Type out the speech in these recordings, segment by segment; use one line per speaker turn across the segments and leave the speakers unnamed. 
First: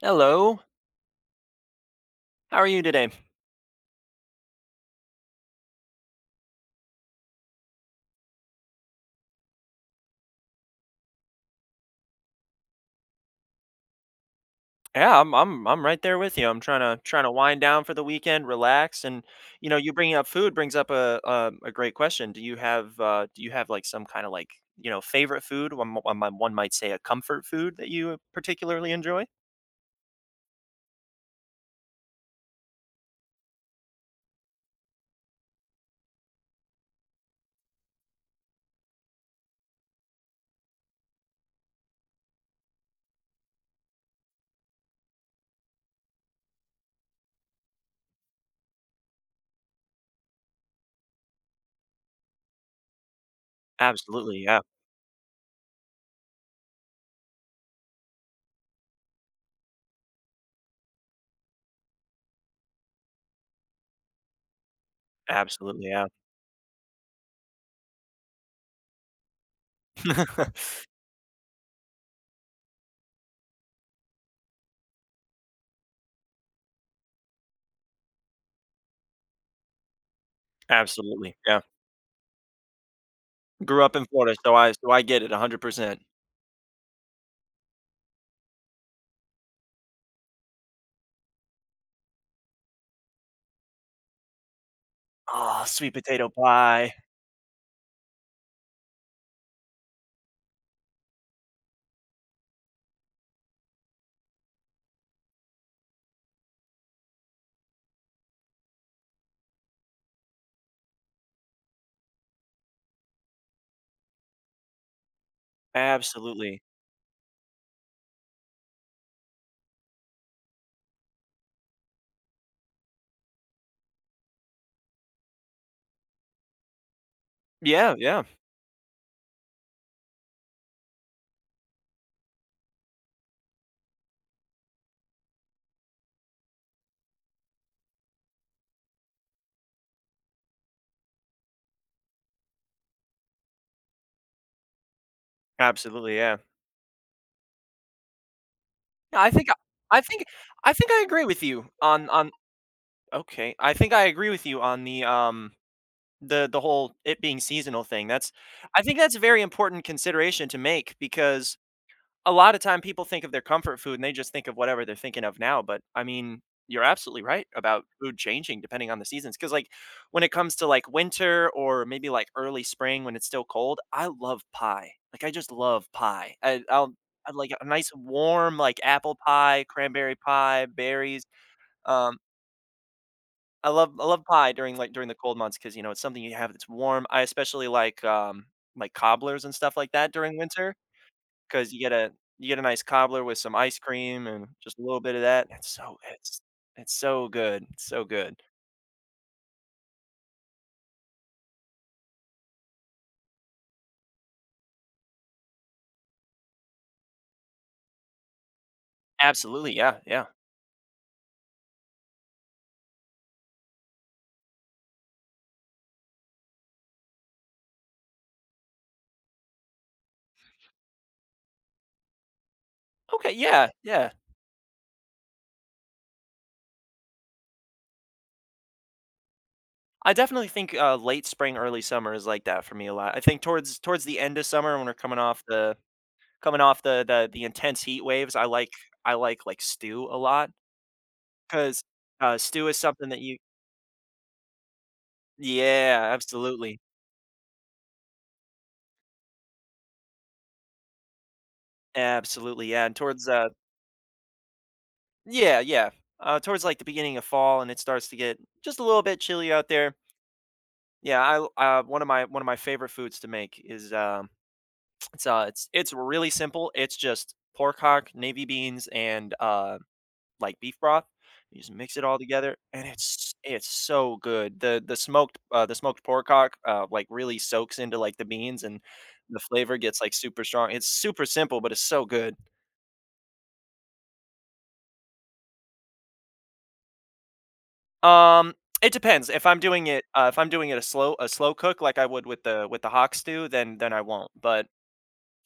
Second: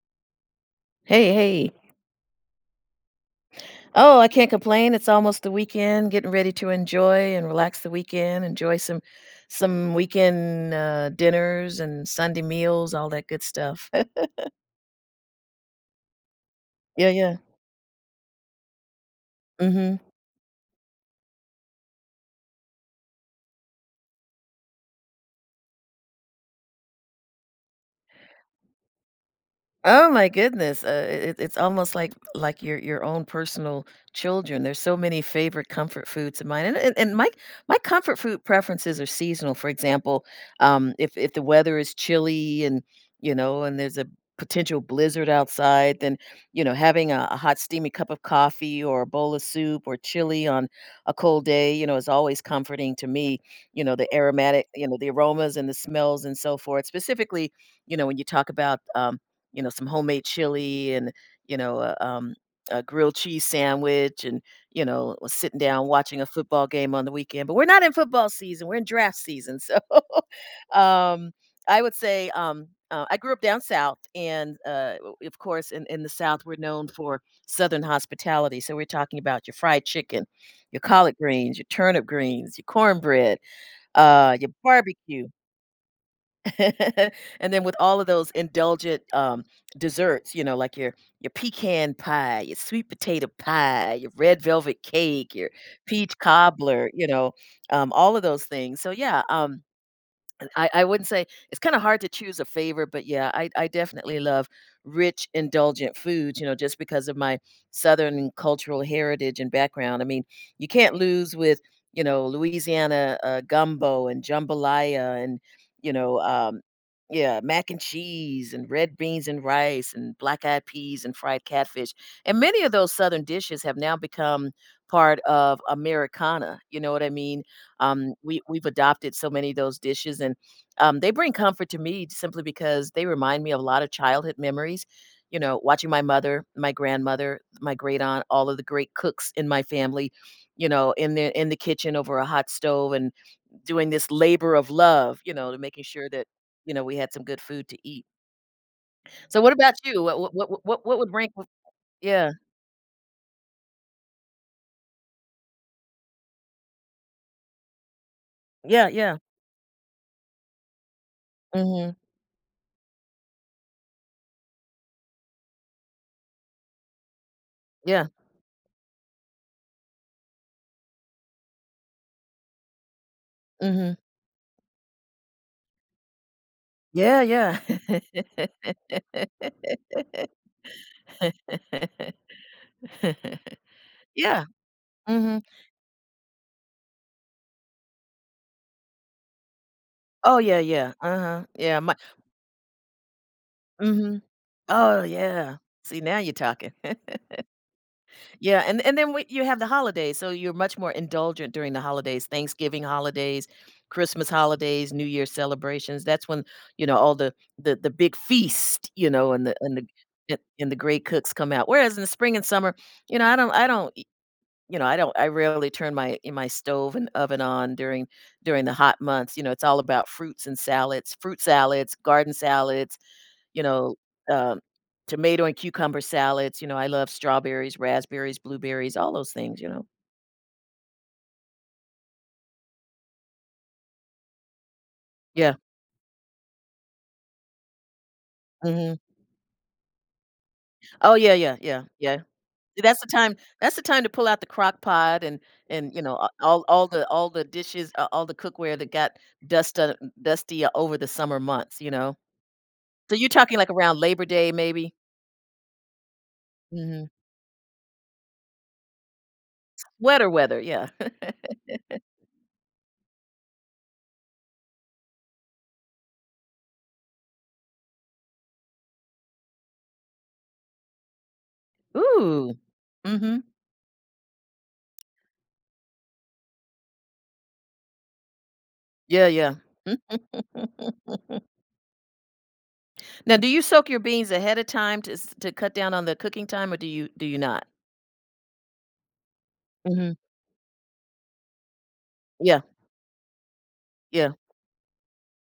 Hello.
Hey, hey.
How are you today?
Oh, I can't complain, it's almost the weekend, getting ready to enjoy and relax the weekend, enjoy some some weekend, uh, dinners and Sunday meals, all that good stuff.
Yeah. I'm I'm I'm right there with you, I'm trying to
Yeah,
trying to
yeah.
wind down for the weekend, relax, and, you know, you
Mhm.
bringing up food brings up uh uh, a great question, do you have, uh, do you have, like, some kinda, like, you know, favorite food, one m one m one might say a comfort food that you particularly enjoy?
Oh my goodness, uh, it it's it's almost like like your-your own personal children, there's so many favorite comfort foods of mine, and and and my my comfort food preferences are seasonal, for example, um, if if the weather is chilly and, you know, and there's a potential blizzard outside, then, you know, having a a hot steamy cup of coffee or a bowl of soup or chili on a cold day, you know, is always comforting to me. You know, the
Absolutely, yeah.
aromatic you know, the aromas and the smells and so forth, specifically, you know, when you talk about, um, you know, some homemade chili and, you know, uh, a, um, grilled cheese sandwich and, you know, sitting down,
Absolutely, yeah.
watching a football game on the weekend, but we're not in football season, we're in draft season. So, um, I would say, um, uh, I grew up down south, and, uh, of course, in in the South, we're known for southern hospitality, so we're talking about your fried chicken, your collard
Absolutely,
greens,
yeah.
your turnip greens, your cornbread,
Grew up in Florida,
uh, your
so I so I get
barbecue.
it 100%.
And then with all of those indulgent, um, desserts, you know, like your your pecan pie, your sweet potato pie, your red velvet cake, your
Oh, sweet
peach
potato
cobbler,
pie.
you know, um, all of those things. So, yeah, um, I I wouldn't say it's kinda hard to choose a favorite, but yeah, I I definitely love rich, indulgent foods, you know, just because of my Southern cultural heritage and background. I mean, you can't lose with, you know, Louisiana, uh, gumbo and jambalaya and, you know,
Absolutely.
um, yeah, mac and cheese, and red beans and rice and black eyed peas and fried catfish. And many of those Southern dishes have now become part of Americana. You know what I mean?
Yeah,
Um
yeah.
we we've adopted so many of those dishes and, um, they bring comfort to me simply because they remind me of a lot of childhood memories, you know, watching my mother, my grandmother, my great-aunt, all of the great cooks in my family, you know, in the in the kitchen over a hot stove and doing this labor of love, you know, to making sure
Absolutely,
that,
yeah.
you know, we had some good food to eat.
Yeah, I
So
think
what
I
about you?
I think
W w w w w
I
w
think
what
I
would
agree
rank
with
with
you on on
Yeah.
okay I think I agree with you on the, um, the the whole it being seasonal thing. That's I
Yeah,
think that's
yeah.
a very important consideration to make because
Mhm.
a lotta time people think of their comfort food and they just think of whatever they're thinking of now. But, I mean, you're absolutely right about
Yeah.
food changing depending on the seasons. 'Cause, like, when it comes to, like, winter or maybe, like, early spring when it's still cold,
Mhm.
I love pie. Like, I just love pie. I I'll
Yeah,
I'd like
yeah.
a nice warm, like, apple pie, cranberry pie, berries. Um I love I love
Yeah.
pie during, like, during the cold
Mhm.
months 'cause, you know, it's something you have that's warm. I especially like, um, my cobblers and stuff like that during
Oh yeah,
winter
yeah, uh-huh.
'cause you
Yeah,
get
my
a you get a nice cobbler with some ice
Mhm.
cream and just a little
Oh,
bit of that.
yeah!
It's so
See, now you're
it's
talking.
it's so good, so good.
Yeah. And and then when you have the holidays, so you're much more indulgent during the holidays, Thanksgiving holidays, Christmas holidays, New Year celebrations, that's when, you know, all the the the big feast, you know, and the
Absolutely,
and the
yeah, yeah.
the and the great cooks come out. Whereas in the spring and summer, you know, I don't I don't e you know, I don't I rarely turn my in my stove and oven on during during the hot months. You know, it's all about fruits and salads, fruit salads, garden salads,
Okay,
you
yeah,
know,
yeah.
um, tomato and cucumber salads, you know, I love strawberries, raspberries, blueberries, all those things. You know?
I definitely think, uh, late spring, early summer is like that for me a lot. I think towards towards the end of summer when we're coming off
Yeah.
the coming off the the the intense heat waves, I like
Mhm.
I like, like, stew a lot
Oh, yeah, yeah, yeah,
'cause,
yeah.
uh, stew is
See, that's the
something that
time
you
that's the time to pull out the Crock Pot and and, you
Yeah,
know a all
absolutely.
all the all the dishes, uh, all the cookware that got dust on dusty over the summer months, you know.
Absolutely, yeah, and
So
towards
you're
the
talking. like, around Labor Day maybe?
Yeah, yeah, uh, towards, like, the
Mhm.
beginning of fall, and it starts to get just a little bit chilly out
S
there.
weather weather, yeah.
Yeah, l uh, one of my one of my favorite foods to make is, um, it's uh, it's it's really simple. It's just pork hock, navy beans, and, uh, like, beef broth. You just mix it all
Ooh.
together and it's
Mhm.
it's so good. The the smoked uh, the smoked pork hock, uh, like, really soaks into, like, the beans, and
Yeah,
the
yeah.
flavor gets, like, super strong. It's super simple, but it's so good.
Now do you soak your beans ahead a time to s to cut down on the cooking time, or do you do you not?
Um, it depends, if I'm doing it,
Mhm.
uh if I'm doing it a slow a slow cook, like, I would with
Yeah.
the with the hock stew, then then I won't,
Yeah.
but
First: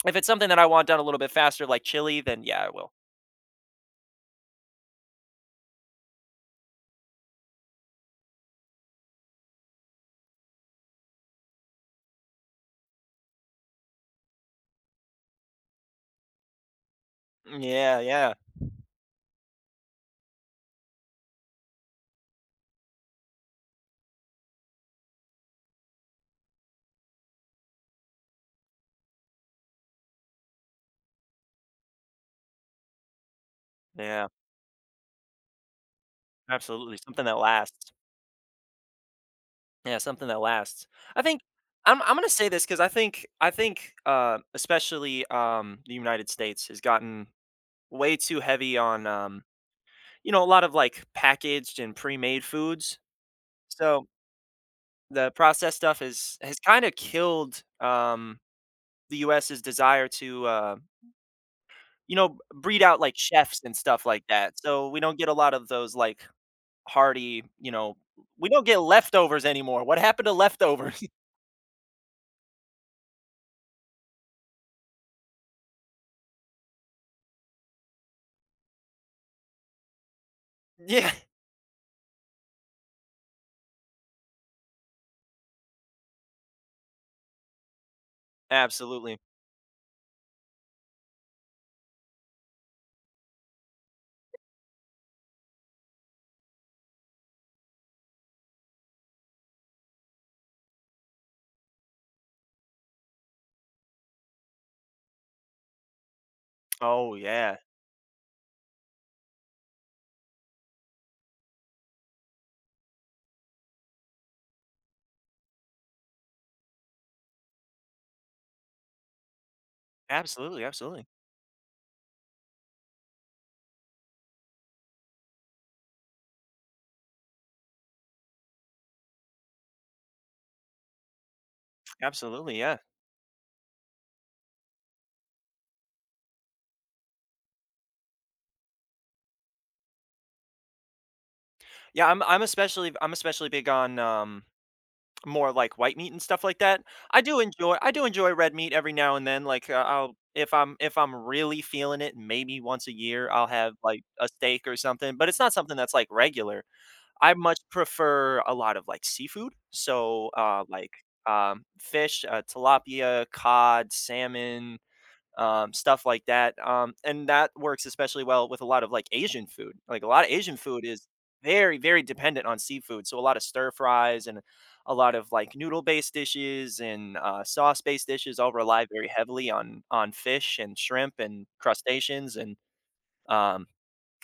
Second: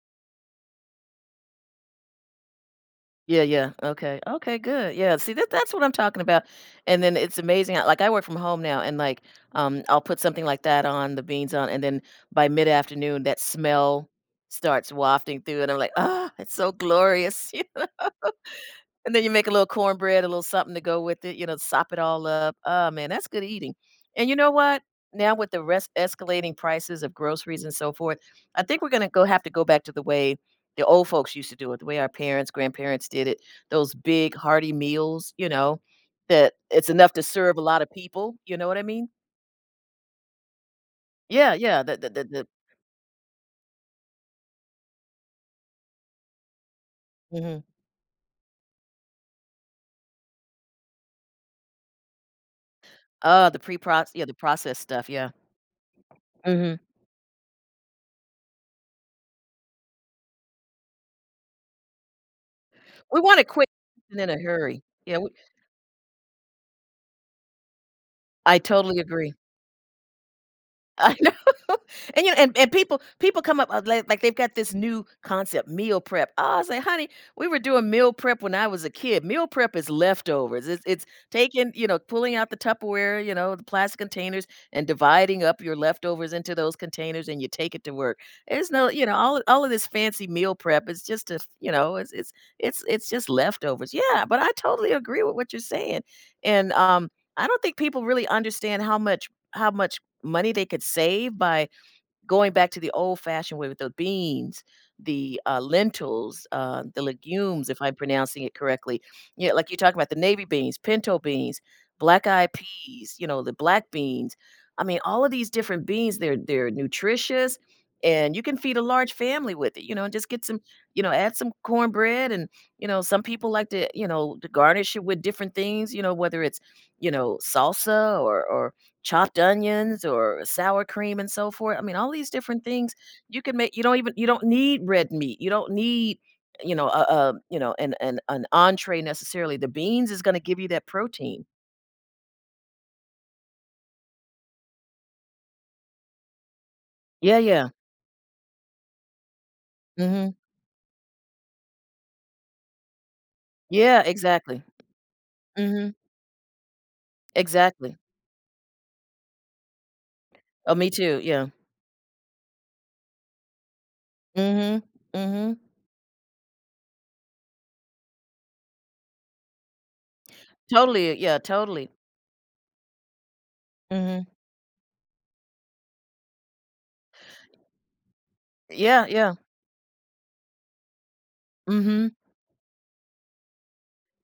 if it's something that I want done a little bit faster, like chili, then, yeah, I will.
Yeah, yeah, okay, okay, good. Yeah, see, that that's what I'm talking about. And then it's amazing I like, um, I work from home now and, like, um, I'll put something like that on- the beans on- and then by mid-afternoon, that smell starts wafting through and I'm like, "Oh, it's so glorious."
Mm,
You know?
yeah, yeah.
And then you make a little cornbread, a little something to go with it, you know, sop it all up. Oh man, that's good eating. And you know what? Now with the res escalating prices of groceries and so forth, I think we're gonna go have to go back to the way the old folks used to do it, the way our parents, grandparents did it, those
Yeah.
big hearty meals, you know, that it's
Absolutely,
enough to
something that
serve a lotta
lasts.
people, you know what I mean?
Yeah, something that lasts. I think,
Yeah, yeah, the
I'm
the
I'm
the
gonna
the
say this, 'cause I think I think, um, especially, um, the United States has gotten
Mhm.
way too heavy on, um, you know, a lot of, like, packaged and premade foods,
Oh, the preproc
so
yeah, the processed stuff,
the
yeah.
processed stuff is has
Mhm.
kinda killed, um, the US's desire to, uh you know, b breed out, like,
We want it
chefs
quick
and stuff
and
like
in a
that.
hurry,
So we don't
yeah
get
we
a lot of those, like, hearty, you know we
I
don't get
totally agree.
leftovers anymore. What happened to leftovers?
I know, and, you kn and and people people come up, uh, li like they've got this new concept, "meal prep." "Ah," I say, "Honey, we were doing meal prep when I was a kid." Meal prep is leftovers, it's it's
Yeah.
taking, you know pulling out the Tupperware- you know, the plastic containers- and dividing up your leftovers into those containers, and you take it to work. It's no you know,
Absolutely.
all of all of this fancy meal prep, it's just a f you know, it's it's it's it's just leftovers. Yeah, but I totally agree with what you're saying. And um, I don't think people really understand how much how much money they could save by going back to the old-fashioned way with the beans, the, uh, lentils, uh, the
Oh, yeah.
legumes- if I'm pronouncing it correctly- you kn like you talk about the navy beans, pinto beans, black eyed peas, you know, the black beans. I mean, all of these different beans, they're they're nutritious and you can feed a large family with it, you know, and just get some,
Absolutely,
you
absolutely.
know, add some corn bread. And, you know, some people like to, you know, to garnish it with different things, you know, whether it's, you know, salsa or or chopped onions or sour cream and so forth. I mean, all these
Absolutely.
different
Yeah.
things you can make you don't even you don't need red meat. You don't need, you know, uh, uh, you know, an an an entrée necessarily. The beans is gonna give you that protein.
Yeah, I'm I'm especially I'm especially big on, um more, like, white meat and stuff like that. I do
Yeah, yeah.
enjoy I do enjoy red meat every now and then, like, uh, I'll
Mhm.
if I'm if I'm really feeling it, maybe once a year, I'll have, like,
Yeah,
a
exactly.
steak or something, but it's not something
Mhm.
that's, like, regular. I much
Exactly.
prefer a lot of, like, seafood, so, uh,
Oh, me
like,
too, yeah.
um, fish, uh, tilapia, cod, salmon,
Mhm, mhm.
um, stuff like that, um, and that works especially well with a lot of, like, Asian food, like, a lotta Asian food is
Totally, yeah,
very,
totally.
very dependent on seafood, so a lot of
Mhm.
stir-fries and a lot of, like, noodle-based dishes and, uh, sauce-based dishes all rely
Yeah,
very
yeah.
heavily on on fish, and shrimp, and
Mhm.
crustaceans, and, um,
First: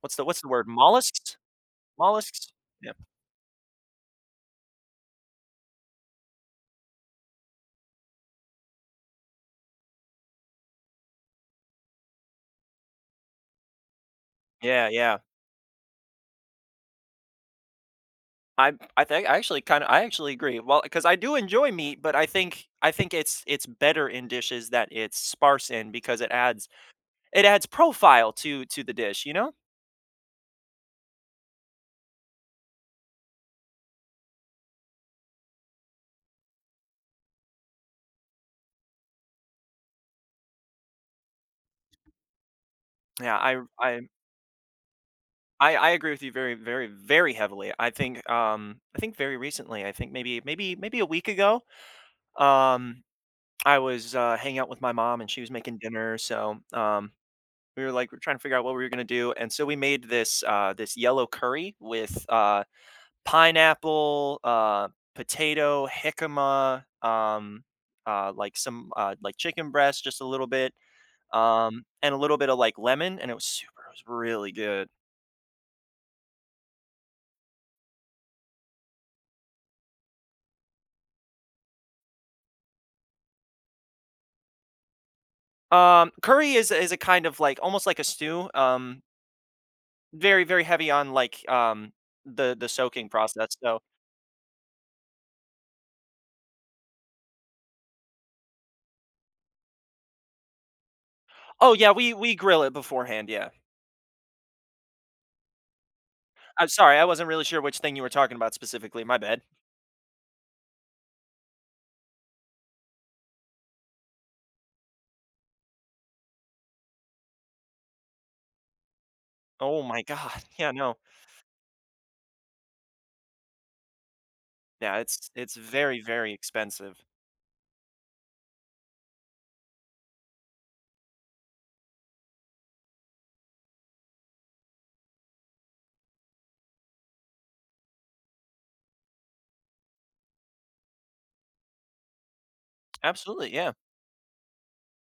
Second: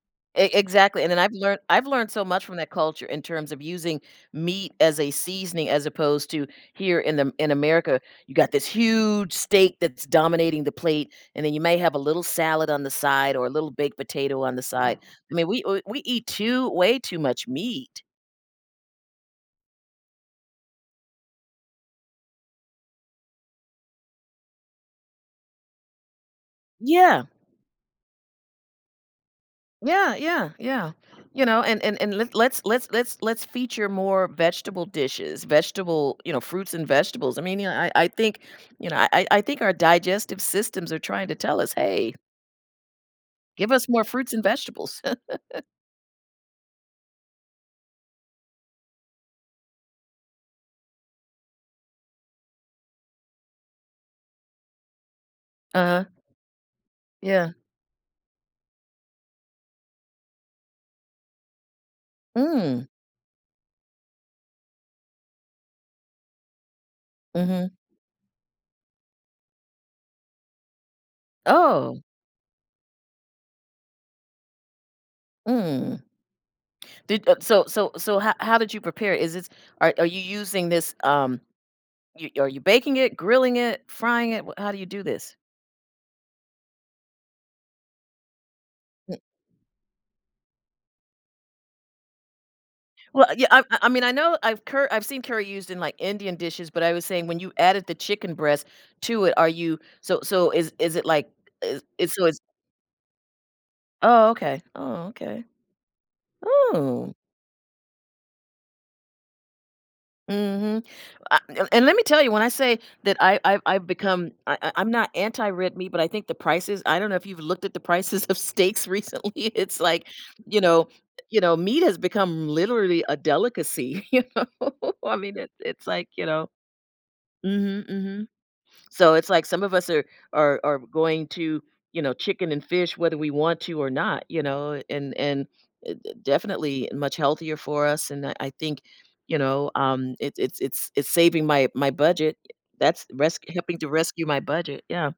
what's the what's the
E
word-
exactly, and then I've
mollusks?
lear I've learned so much
Mollusks?
from that
Yep.
culture in terms of using meat as a seasoning as opposed to here in Am in America, you got this huge steak that's dominating the plate, and then you may have a little salad on the side or a little baked potato on the
Yeah,
side.
yeah.
I mean, we w we eat too way too much meat.
I I think I actually kinda I actually agree, well, 'cause I do enjoy meat, but I think I think it's it's better in dishes that it's sparse in because it adds
Yeah.
it adds profile to to the dish, you know?
Yeah, yeah, yeah, you know, and and and l let's let's let's let's feature more vegetable dishes, vegetable you know, fruits and vegetables, I mean, you know, I I think, you know, I I I think our digestive systems are trying to tell us, "Hey"
Yeah, I r
"give us more
I
fruits and vegetables."
I I agree with you very, very, very heavily, I think, um, I think very recently, I think maybe maybe maybe a week ago, um, I was, uh, hanging out with my mom and she was making
Uh-huh.
dinner, so, um,
Yeah.
we were like we're trying to figure out what we were gonna do, and so we made this, uh, this yellow curry with, uh,
Mm.
pineapple, uh, potato, jicama, um,
Mhm.
uh, like, some, uh, like, chicken breast, just a little bit, um,
Oh.
and a little bit of, like, lemon, and it was super was really good.
Mm. Did uh, so so so ho how did you prepare it, is this are are you using this, um you are you baking it, grilling it, frying it, w how do you do this?
Um, curry is a is a kind of, like, almost, like, a stew, um
Hmm.
Very, very heavy on, like, um, the the soaking
Well, yeah,
process,
I
so
I mean I know I've curr I've seen curry used in, like, Indian dishes, but I was saying, when you added the chicken breast to it, are you so so is is it like
Oh,
is
yeah, we
so
we
it's
grill it beforehand, yeah.
Oh, okay, oh, okay
I'm sorry, I
Oh.
wasn't really sure which thing you were talking about specifically, my bad.
Mhm, I and let me tell you, when I say that I've I've I've become I I I'm not anti red meat, but I think the prices I don't know if you've looked at the prices of steaks recently, it's
Oh my
like,
god,
you
yeah,
know
no.
you know, meat has become, literally, a delicacy, you know?
Yeah,
I
it's
mean, it
it's
it's
very,
like, you
very
know
expensive.
Mhm, mhm, so, it's like, some of us are are are going to, you know, chicken and fish, whether we want to or not, you know, and and, d d definitely, much healthier for us, and, uh, I think, you know, um, it it's it's it's saving my my budget. That's res
Absolutely, yeah.
helping to rescue my budget, yeah.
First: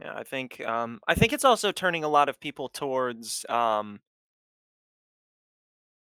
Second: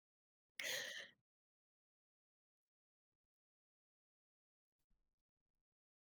Yeah, I think, um I think it's also turning a lot of people towards, um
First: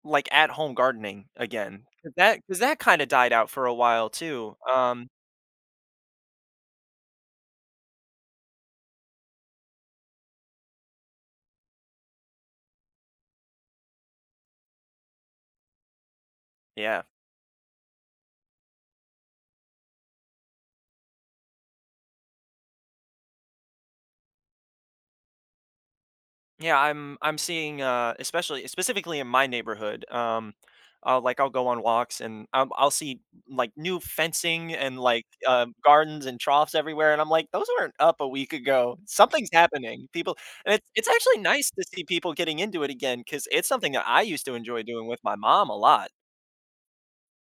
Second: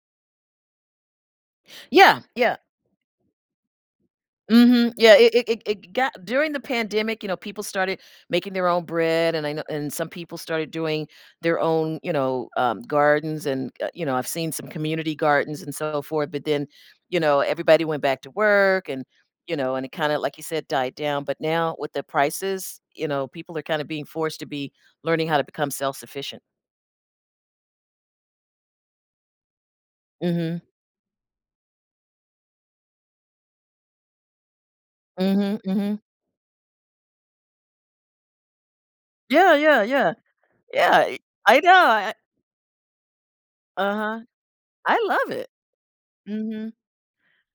like at home gardening again, 'cause
Yeah,
that
yeah.
'cause that kinda died out for a while too,
Mhm.
um
Yeah, it it it it got during the pandemic, you know, people started making their own bread and I know and some people started doing their own, you know, um, gardens and, uh, you know, I've seen some community gardens and so forth, but then,
Yeah.
you know, everybody went back to work, and, you know, and it kinda, like you said, died down, but now with the prices, you know, people are kinda being forced to be learning how to become self-sufficient.
Yeah, I'm I'm seeing, uh, especially eh, specifically in my neighborhood, um,
Mhm.
I'll like, I'll go on walks and, um, I'll see, like, new fencing and, like,
Mhm,
uh,
mhm.
gardens and troughs everywhere, and I'm like, "Those weren't up a week ago, something's
Yeah, yeah,
happening,
yeah.
people" and it's
Yeah,
it's
i
actually
I
nice
know
to see
I I
people getting into it again, 'cause it's something that
Uh-huh.
I used to enjoy
I
doing with
love
my
it.
mom a lot.
Mhm.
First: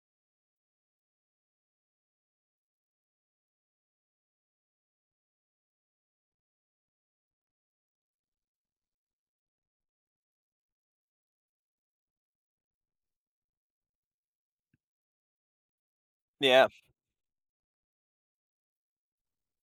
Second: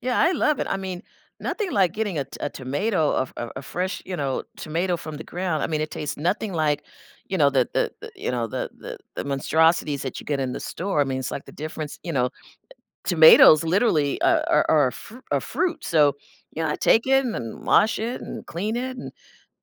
Yeah, I love it, I mean, nothing like getting a to a tomato, a f a a fresh, you know, tomato from the ground, I mean, it tastes nothing like, you know, the the the you know, the the the monstrosities that you get in the store, I mean, it's like the difference you know, tomatoes literally, uh, are are a fru a fruit, so, you
Yeah.
know, I take it and wash it and clean it and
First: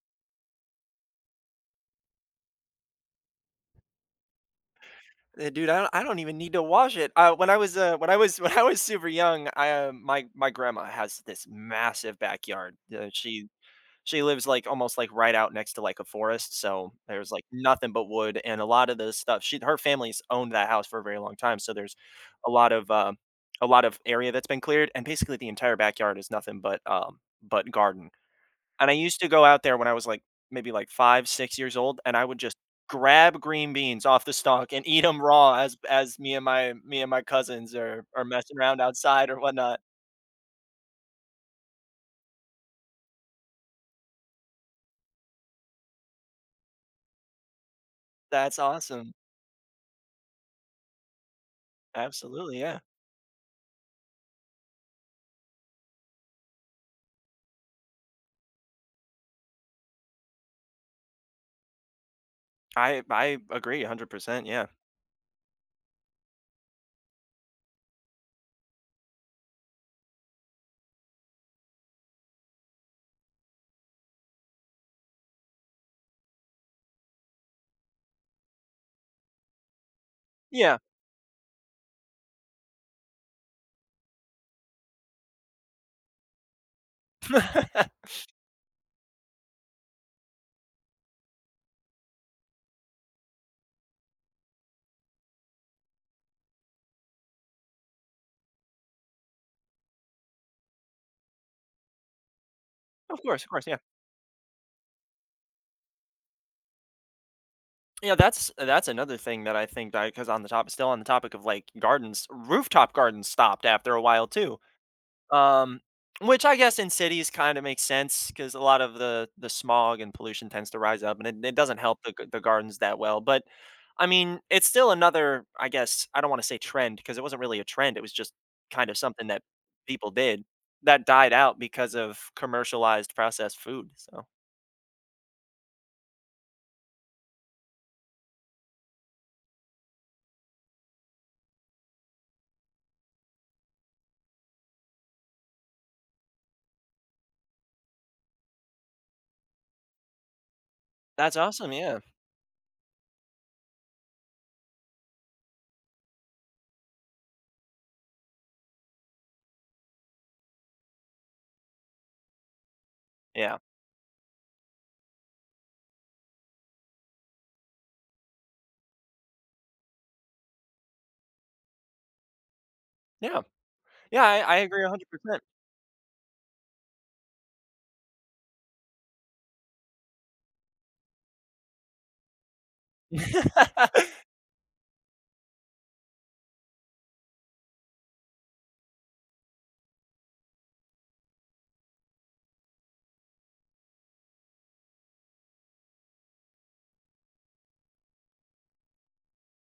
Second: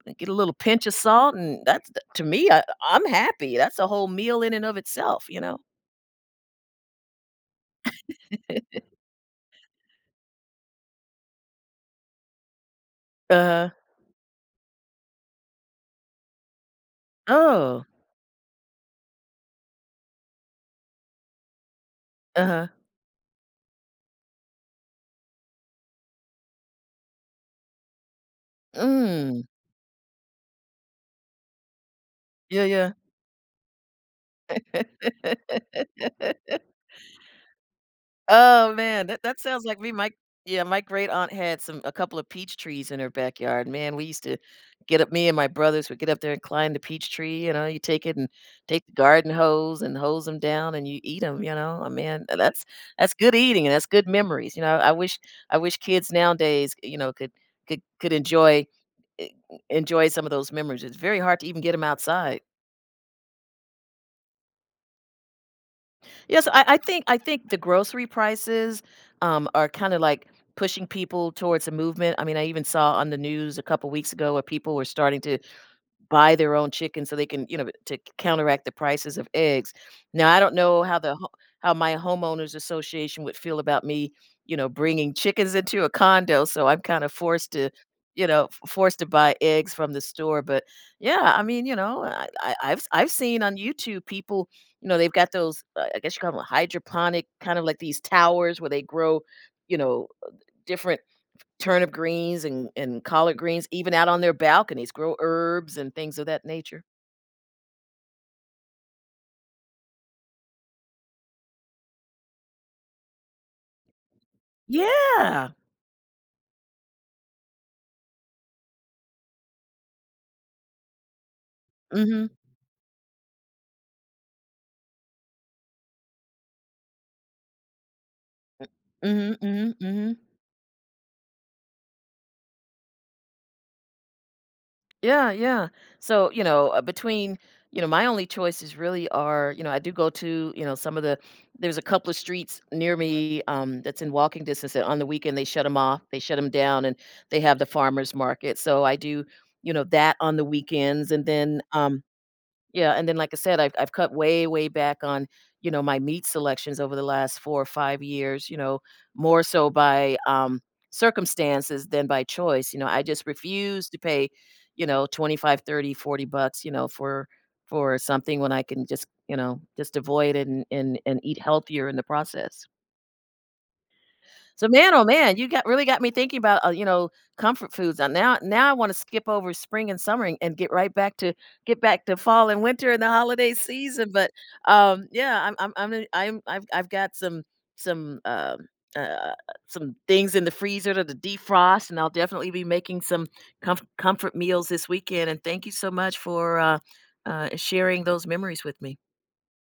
I get a little pinch a salt, and that's the to me, uh, I'm happy, that's a whole meal in and of itself, you
Uh,
know?
dude, I do I don't even need to wash it. Uh, when I was, uh, when I was when I was super young, um my my grandma has this massive backyard, uh, she
Uh-huh.
she lives, like, almost, like, right out next to, like, a forest, so there's, like,
Oh.
nothing but wood and a lotta the stuff, she her family's owned that house for a very long time, so there's a
Uh-huh.
lot of uh, a lot of area that's been cleared, and basically the entire backyard is nothing but, uh, but garden. And I used to
Mm.
go out there when I was, like, maybe, like, 5, 6 years old, and I would just
Yeah, yeah.
grab green beans off the stalk and eat 'em raw as as me and my me and my cousins are are messing
Oh,
around
man.
outside or
That-that sounds
whatnot.
like we might yeah, my great-aunt had some a couple of peach trees in her backyard, man, we used to get up me and my brothers would get up there and climb the peach tree, you know, you take it and
That's
take the
awesome.
garden hose and hose 'em down and you eat 'em, you know? Oh man, uh,
Absolutely,
that's
yeah.
that's good eating and that's good memories, you know, I wish I wish kids nowadays, you know, could could could enjoy eh, e enjoy some of those memories, it's very hard to even get 'em outside.
I I agree 100%, yeah.
Yes, so, I I think I think the grocery prices, um, are kinda like pushing people towards a movement, I mean, I even saw on the news a couple weeks ago where people were starting to buy their own chicken so they can, you know, to c counteract the prices of eggs, now, I don't
Yeah.
know how the ho how my homeowners association would feel about me, you know, bringing chickens into a condo, so I'm kinda forced to, you know, f forced to buy eggs from the store, but yeah, I mean, you know, I I I've s I've seen on YouTube people, you know, they've got those, uh, I guess you call them hydroponic, kind of like these towers where they grow, you know, uh, different turnip greens and and
Of
collard
course, of course,
greens
yeah.
even out on their balconies, grow herbs and things of that nature.
Yeah, that's that's another thing that I think I 'cause on the topi still on the topic of like gardens, rooftop gardens stopped after a while too,
Yeah!
um, which I guess in cities kinda makes sense 'cause a lot of the the smog and pollution tends to rise up and it it doesn't help the g
Mhm.
the gardens that well, but, I mean, it's still another, I guess, I don't wanna say trend, 'cause it wasn't really a trend, it was just
M
kind of something
Mhm,
that
mhm,
people
mhm.
did that died out because of commercialized processed food, so.
Yeah, yeah, so, you know, uh, between you know, my only choices really are, you know I do go to, you know, some of the there's a couple of streets near me, um, that's in walking distance, and on the weekend they shut 'em off they shut 'em down, and they have the farmer's market so, I do, you know, that on the weekends, and
That's
then,
awesome, yeah.
um yeah and then like I said, I've I've cut way, way back on, you know, my meat selections over the last 4 or 5 years, you know, more so, by, um, circumstances than by choice, you know, I just
Yeah.
refuse to pay, you know, twenty-five, 30, 40 bucks, you know, for, for something, when I can just, you know, just avoid it and and and eat healthier in the process.
Yeah. Yeah, I I
So,
agree a
man, oh
hundred
man,
percent.
you got really got me thinking about, uh you know, comfort foods, uh, now now I wanna skip over spring and summer, an and get right back to get back to fall and winter and the holiday season, but, um, yeah I'm I'm Imma n I'm I've I've got some some, um uh, uh, some things in the freezer to de-defrost, and I'll definitely be making some comf comfort meals this weekend, and thank you so much for, uh, uh, sharing those memories with me.